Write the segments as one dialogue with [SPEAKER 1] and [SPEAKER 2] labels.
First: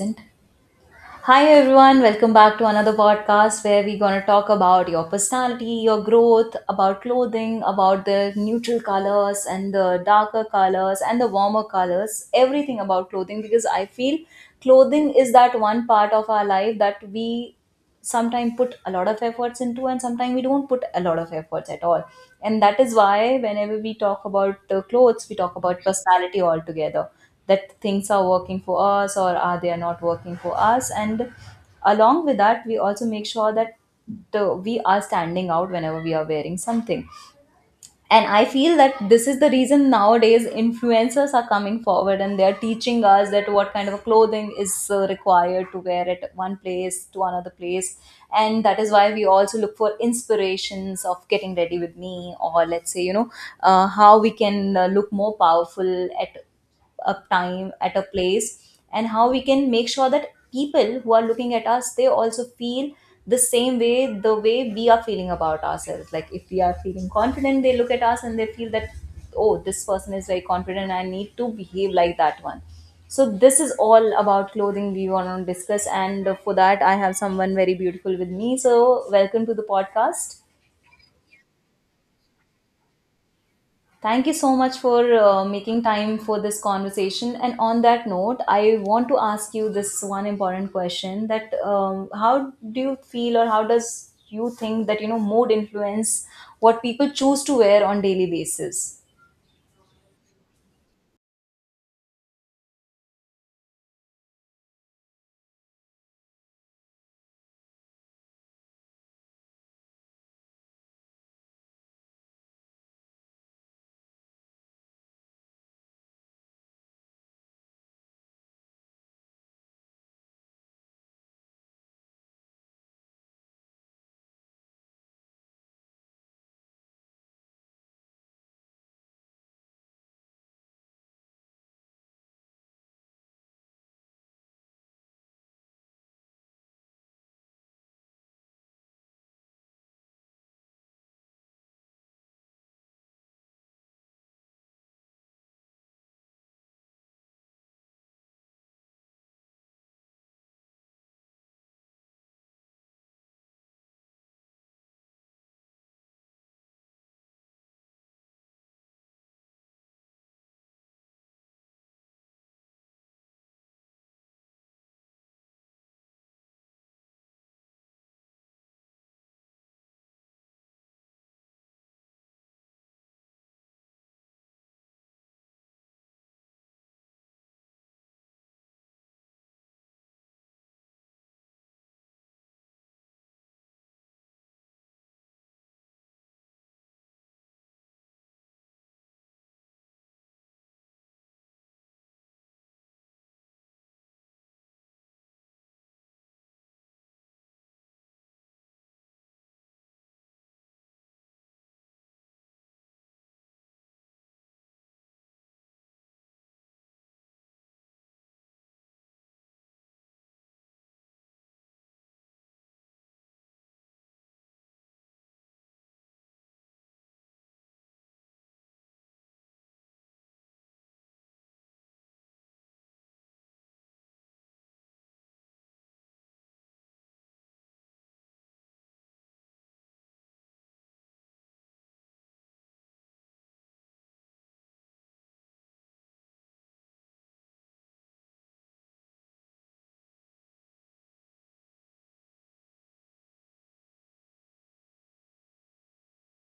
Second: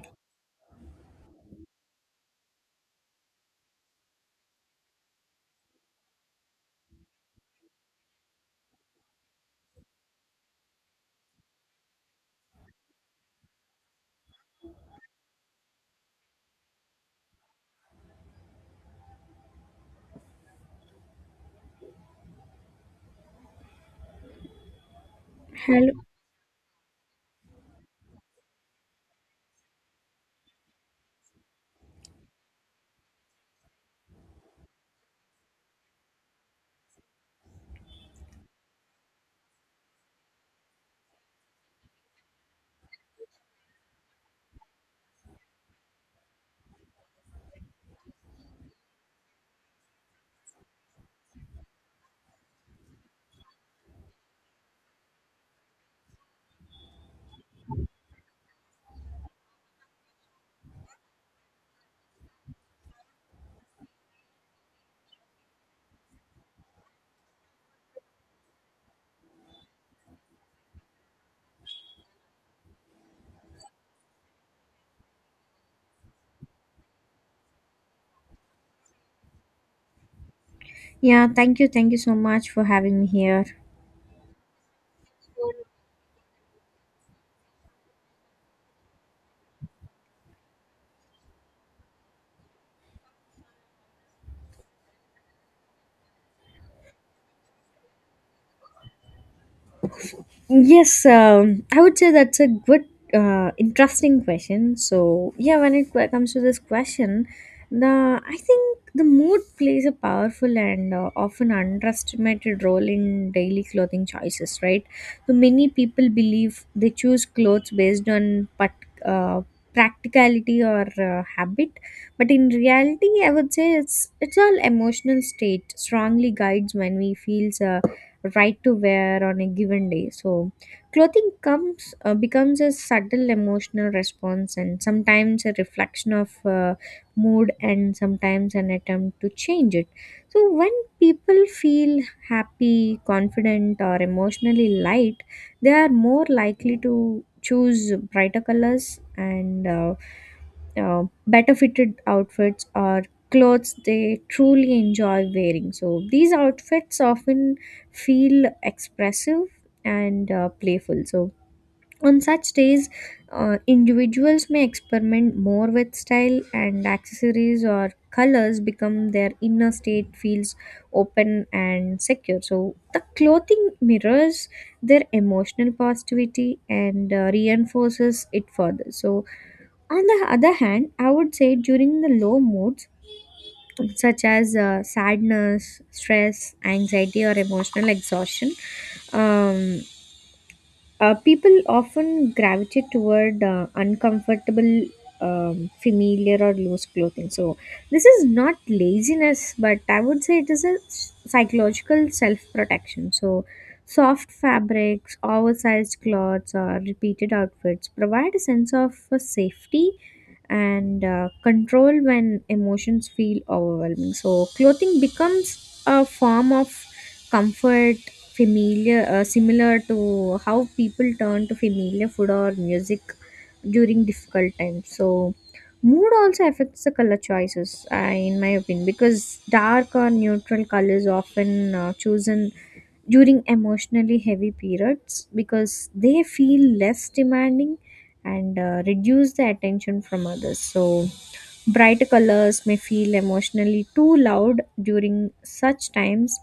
[SPEAKER 1] Then, Hi everyone, welcome back to another podcast where we're going to talk about your personality, your growth, about clothing, about the neutral colors and the darker colors and the warmer colors, everything about clothing because I feel clothing is that one part of our life that we sometimes put a lot of efforts into, and sometimes we don't put a lot of efforts at all. And that is why whenever we talk about clothes, we talk about
[SPEAKER 2] Hello.
[SPEAKER 1] personality altogether, that things are working for us or are they are not working for us. And along with that, we also make sure that we are standing out whenever we are wearing something. And I feel that this is the reason nowadays influencers are coming forward and they're teaching us that what kind of clothing is required to wear at one place to another place. And that is why we also look for inspirations of getting ready with me, or let's say, you know, how we can look more powerful at a time at a place, and how we can make sure that people who are looking at us, they also feel the same way the way we are feeling about ourselves. Like, if we are feeling confident, they look at us and they feel that, oh, this person is very confident, I need to behave like that one. So this is all about clothing we want to discuss, and for that I have someone very beautiful with me. So welcome to the podcast.
[SPEAKER 2] Yeah, thank you. Thank you so much for having me here.
[SPEAKER 1] Thank you so much for making time for this conversation. And on that note, I want to ask you this one important question: that how do you feel, or how does you think that, you know, mood influence what people choose to wear on daily basis?
[SPEAKER 2] Yes, I would say that's a good, interesting question. So, yeah, when comes to this question, the I think the mood plays a powerful and often underestimated role in daily clothing choices, right? So many people believe they choose clothes based on uh, practicality or habit, but in reality, I would say it's all emotional state strongly guides when we feels. Right to wear on a given day. So, clothing comes becomes a subtle emotional response and sometimes a reflection of mood and sometimes an attempt to change it. So, when people feel happy, confident, or emotionally light, they are more likely to choose brighter colors and better fitted outfits or clothes they truly enjoy wearing. So these outfits often feel expressive and playful. So on such days, individuals may experiment more with style and accessories or colors become their inner state feels open and secure, so the clothing mirrors their emotional positivity and reinforces it further. So on the other hand, I would say during the low moods, such as sadness, stress, anxiety, or emotional exhaustion, um, people often gravitate toward uncomfortable, familiar, or loose clothing. So, this is not laziness, but I would say it is a psychological self protection. So, soft fabrics, oversized clothes, or repeated outfits provide a sense of safety and control when emotions feel overwhelming. So, clothing becomes a form of comfort, familiar, similar to how people turn to familiar food or music during difficult times. So, mood also affects the color choices, in my opinion, because dark or neutral colors often chosen during emotionally heavy periods because they feel less demanding and reduce the attention from others. So bright colors may feel emotionally too loud during such times.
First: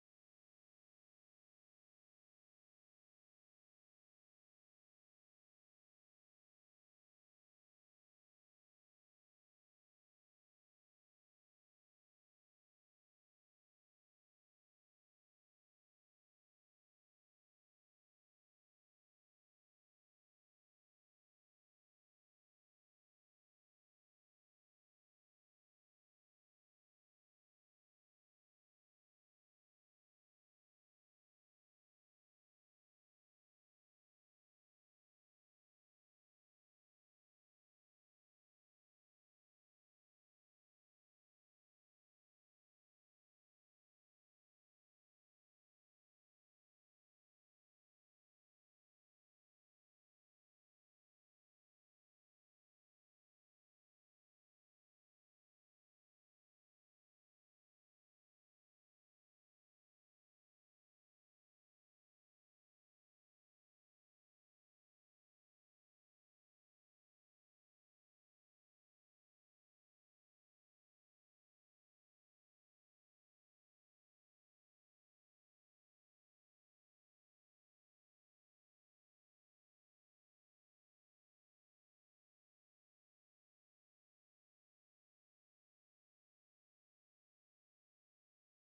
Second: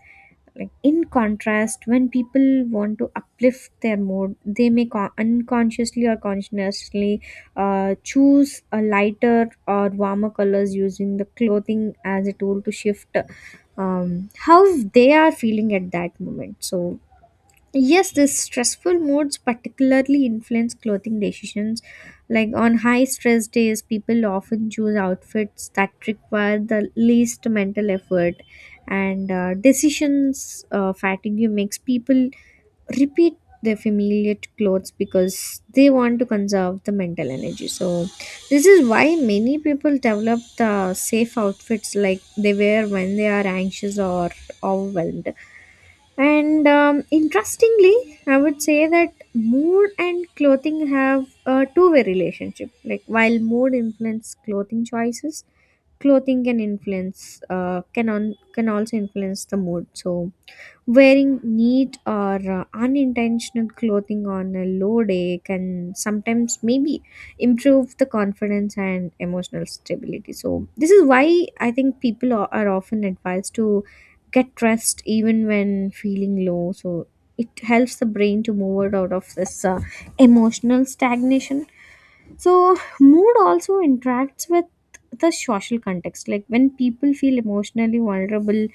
[SPEAKER 2] Like in contrast, when people want to uplift their mood, they may unconsciously or consciously choose a lighter or warmer colors using the clothing as a tool to shift how they are feeling at that moment. So yes, these stressful moods particularly influence clothing decisions. Like on high stress days, people often choose outfits that require the least mental effort, and decisions fatigue makes people repeat their familiar clothes because they want to conserve the mental energy. So, this is why many people develop the safe outfits like they wear when they are anxious or overwhelmed, and interestingly, I would say that mood and clothing have a two-way relationship. Like while mood influences clothing choices, clothing can influence can on can also influence the mood. So wearing neat or unintentional clothing on a low day can sometimes maybe improve the confidence and emotional stability. So, this is why I think people are often advised to get rest even when feeling low. So, it helps the brain to move it out of this emotional stagnation. So, mood also interacts with the social context. Like when people feel emotionally vulnerable,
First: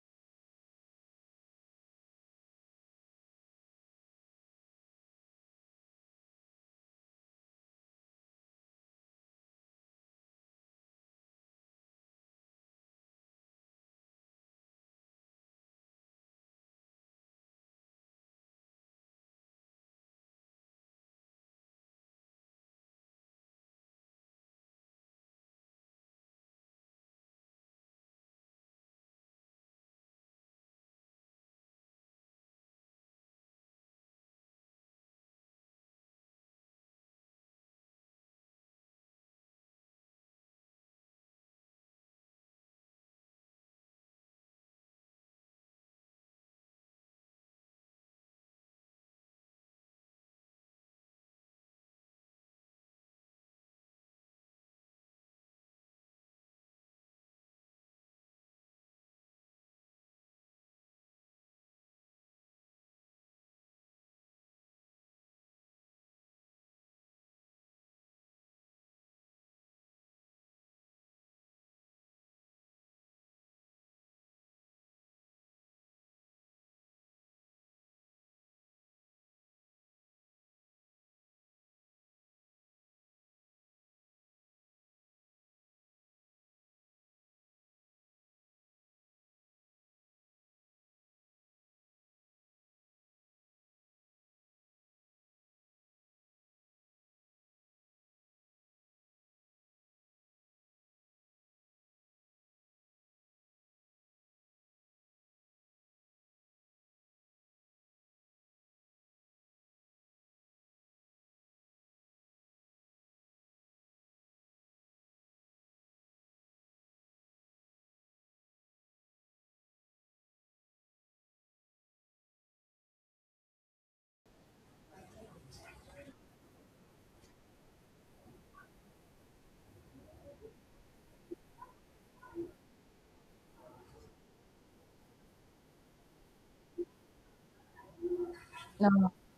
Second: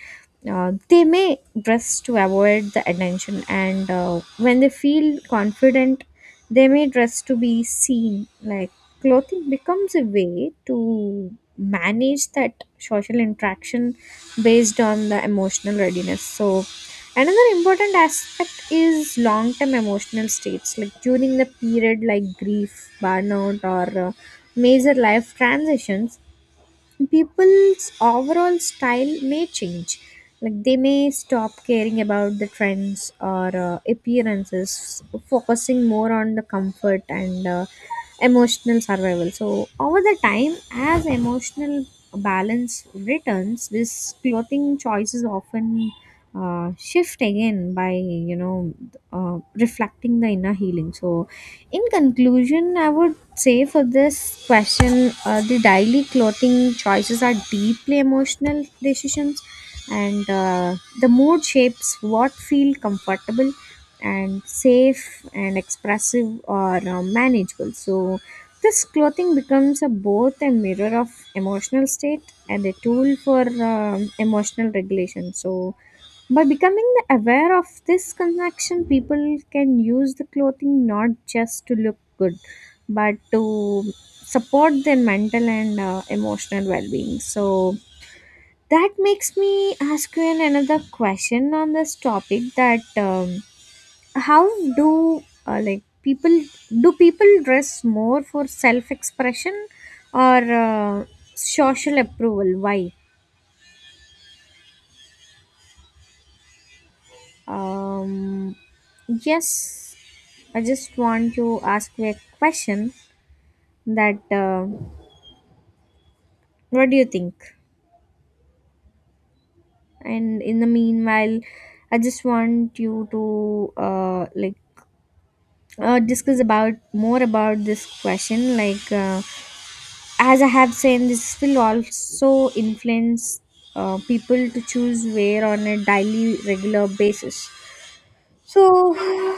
[SPEAKER 2] they may dress to avoid the attention, and when they feel confident, they may dress to be seen. Like clothing becomes a way to manage that social interaction based on the emotional readiness. So, another important aspect is long term emotional states, like during the period like grief, burnout, or major life transitions, people's overall style may change, like they may stop caring about the trends or appearances, focusing more on the comfort and emotional survival. So over the time, as emotional balance returns, this clothing choices often shift again by reflecting the inner healing. So in conclusion, I would say for this question, the daily clothing choices are deeply emotional decisions, and the mood shapes what feel comfortable and safe and expressive or manageable. So this clothing becomes a, both a mirror of emotional state and a tool for emotional regulation. So by becoming the aware of this connection, people can use the clothing not just to look good, but to support their mental and emotional well-being. So that makes me ask you another question on this topic. That how do like people do people dress more for self-expression or uh, social approval? Why? Um, yes, I just want to ask you a question that what do you think? And in the meanwhile, I just want you to discuss about more about this question. Like as I have said, this will also influence people to choose wear on a daily regular basis. So,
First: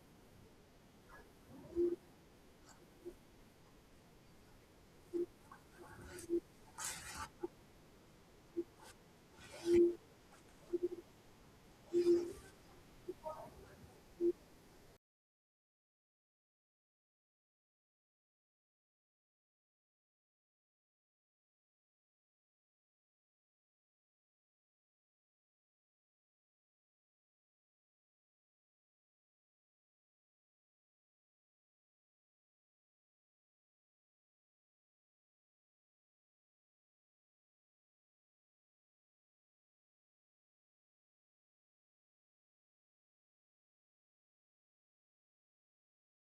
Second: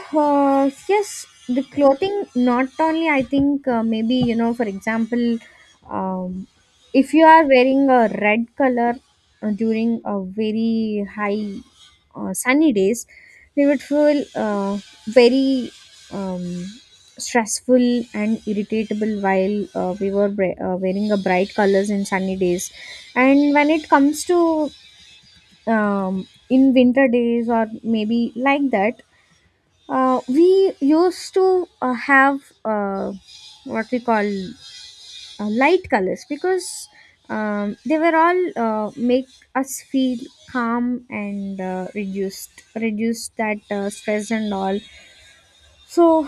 [SPEAKER 2] yes, the clothing not only I think maybe you know for example, um, if you are wearing a red color during a very high sunny days, we would feel very um, stressful and irritable while wearing a bright colors in sunny days, and when it comes to in winter days or maybe like that we used to have what we call light colors because they were all make us feel calm and reduce that stress and all. So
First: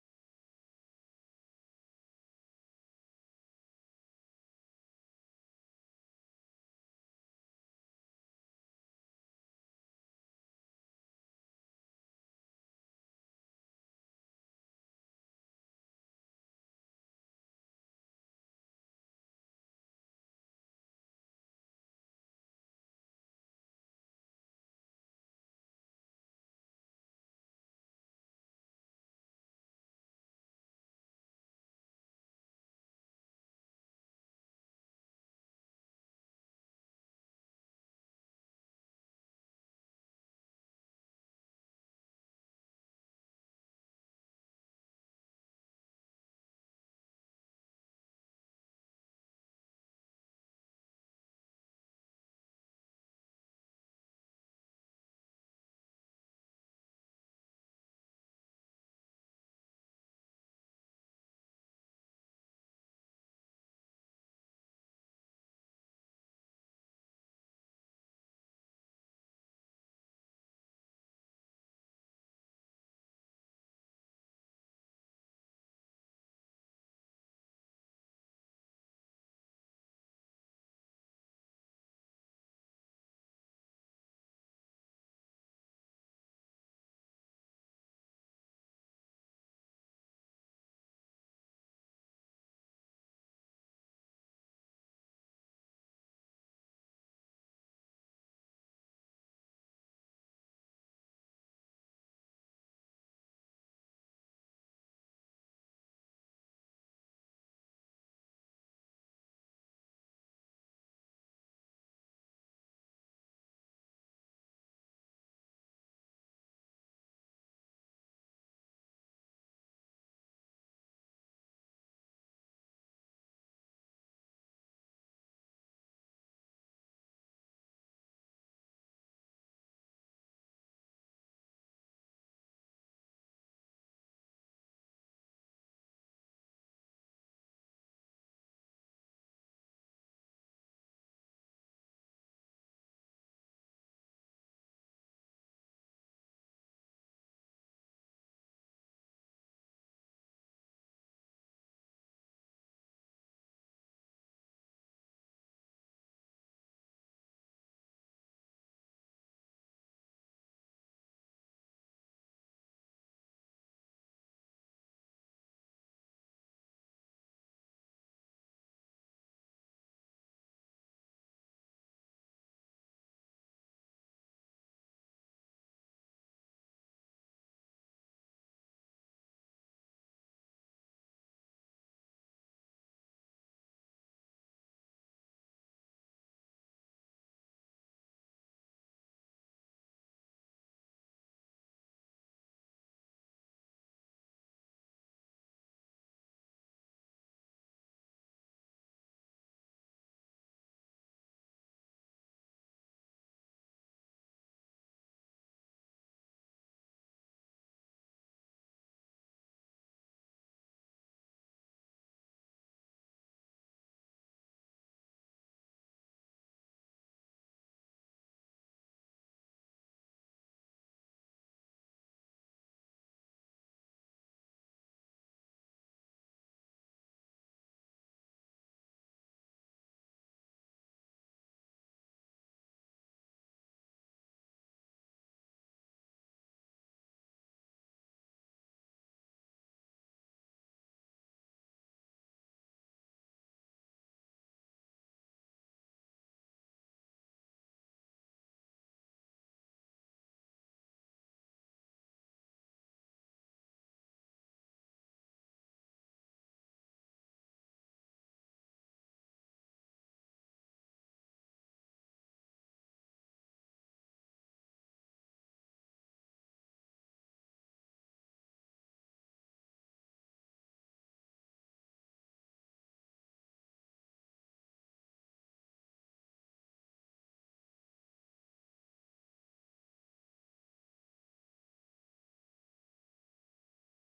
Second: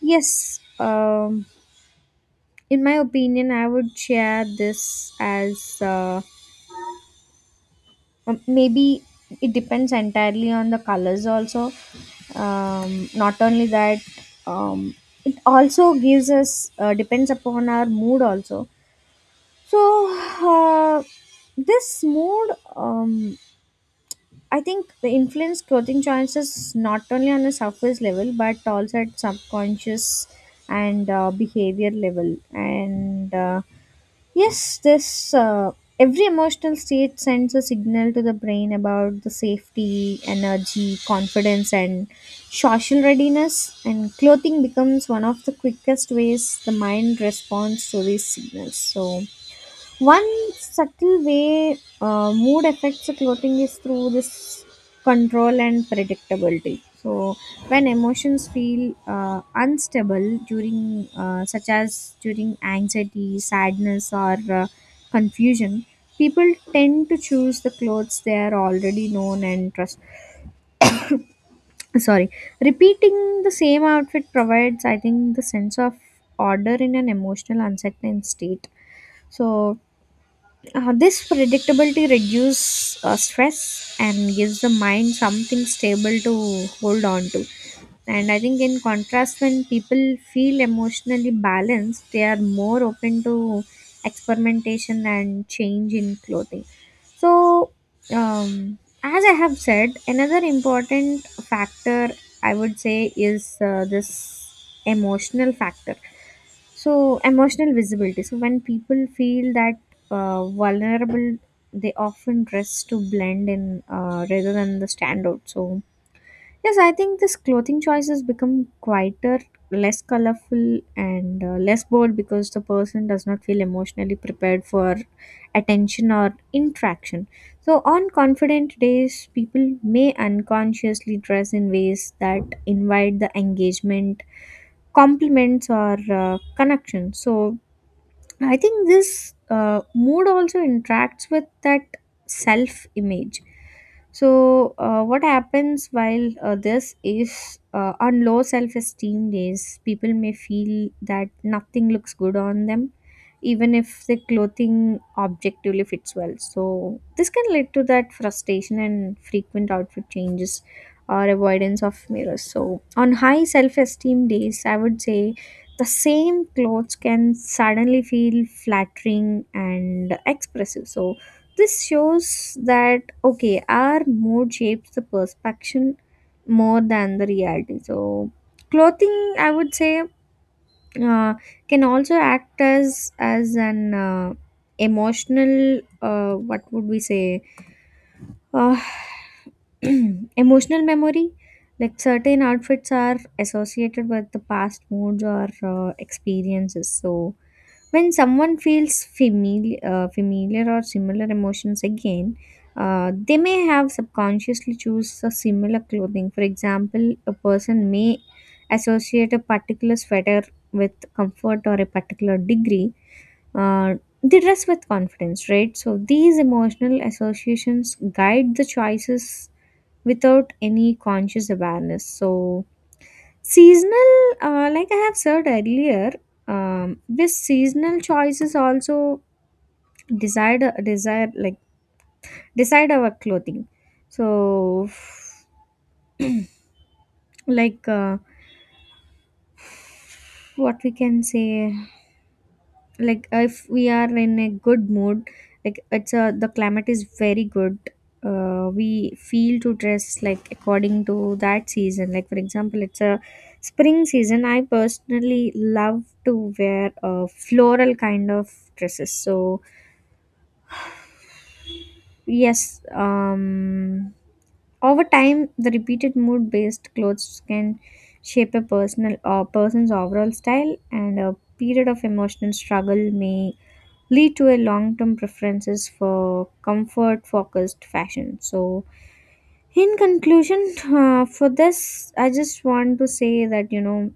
[SPEAKER 2] yes, in my opinion I would share this as maybe it depends entirely on the colors also. Not only that, um, it also gives us depends upon our mood also. So uh, this mood, um, I think the influence clothing choices not only on a surface level but also at subconscious and behavior level, and yes, this every emotional state sends a signal to the brain about the safety, energy, confidence, and social readiness. And clothing becomes one of the quickest ways the mind responds to these signals. So, one subtle way mood affects the clothing is through this control and predictability. So, when emotions feel unstable such as during anxiety, sadness, or confusion, people tend to choose the clothes they are already known and trust. Sorry, repeating the same outfit provides, I think, the sense of order in an emotional uncertain state. So, this predictability reduces stress and gives the mind something stable to hold on to. And I think, in contrast, when people feel emotionally balanced, they are more open to experimentation and change in clothing. So, um, as I have said, another important factor I would say is this emotional factor, so emotional visibility. So when people feel that vulnerable, they often dress to blend in rather than the standout. So yes, I think this clothing choices become quieter, less colorful, and less bold because the person does not feel emotionally prepared for attention or interaction. So on confident days, people may unconsciously dress in ways that invite the engagement, compliments, or connection. So and I think this mood also interacts with that self image. So, what happens while this is on low self esteem days, people may feel that nothing looks good on them, even if the clothing objectively fits well. So, this can lead to that frustration and frequent outfit changes or avoidance of mirrors. So, on high self esteem days, I would say the same clothes can suddenly feel flattering and expressive. So, this shows that okay, our mood shapes the perception more than the reality. So, clothing, I would say, uh, can also act as an emotional. What would we say? Uh, emotional memory, like certain outfits are associated with the past moods or experiences. So when someone feels familiar or similar emotions again, they may have subconsciously choose a similar clothing. For example, a person may associate a particular sweater with comfort or a particular degree uh, they dress with confidence, right? So these emotional associations guide the choices without any conscious awareness. So seasonal, like I have said earlier, this seasonal choices also decide desire like decide our clothing. So like uh, what we can say, like if we are in a good mood, like it's a the climate is very good, we feel to dress like according to that season. Like for example, it's a spring season, I personally love to wear a floral kind of dresses. So yes, over time the repeated mood based clothes can shape a personal or person's overall style, and a period of emotional struggle may lead to a long-term preferences for comfort-focused fashion. So, in conclusion, for this, I just want to say that.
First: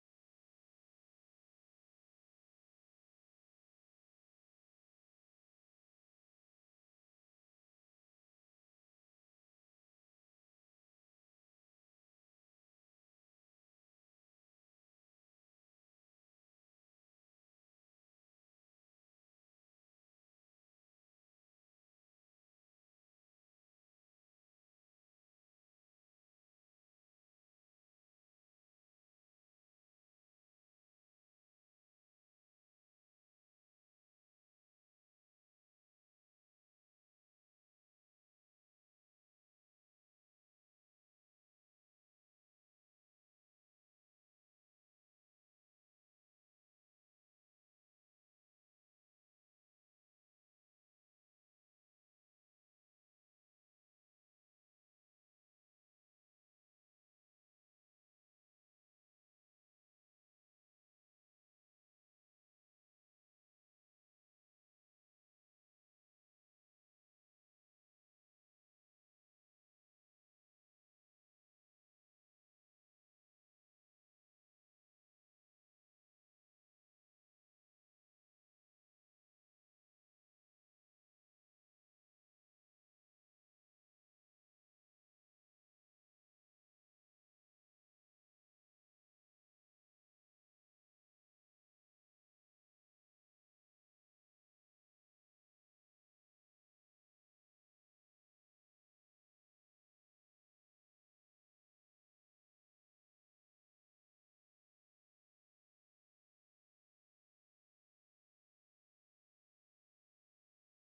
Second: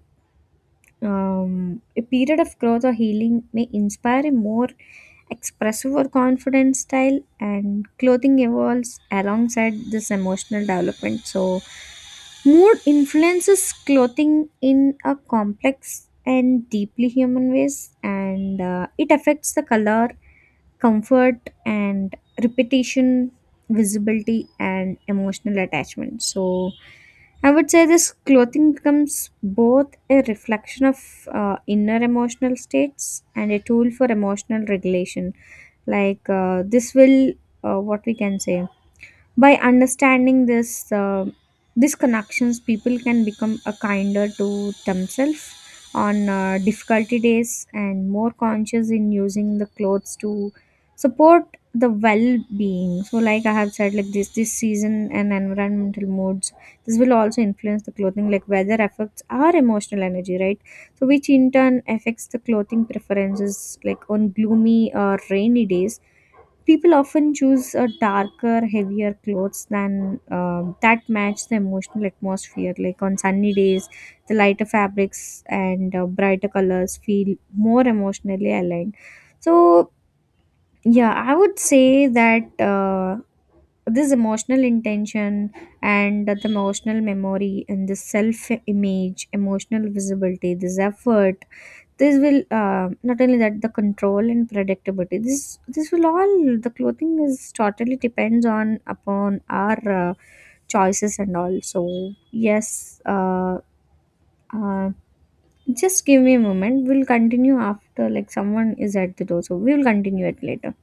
[SPEAKER 2] A period of growth or healing may inspire a more expressive or confident style, and clothing evolves alongside this emotional development. So, mood influences clothing in a complex and deeply human ways, and it affects the color, comfort and repetition, visibility and emotional attachment. So I would say this clothing becomes both a reflection of inner emotional states and a tool for emotional regulation. Like this will what we can say, by understanding this these connections, people can become a kinder to themselves on difficulty days and more conscious in using the clothes to support the well-being. So like I have said, like this season and environmental moods, this will also influence the clothing, like weather affects our emotional energy, right? So which in turn affects the clothing preferences. Like on gloomy or rainy days, people often choose a darker, heavier clothes than that match the emotional atmosphere. Like on sunny days, the lighter fabrics and brighter colors feel more emotionally aligned. So yeah, I would say that this emotional intention and the emotional memory and the self-image, emotional visibility, this effort, this will not only that the control and predictability. This will all the clothing is totally depends on upon our choices and all. So yes, uh, just give me a moment. We'll continue after like someone is at the door. So we will continue it later.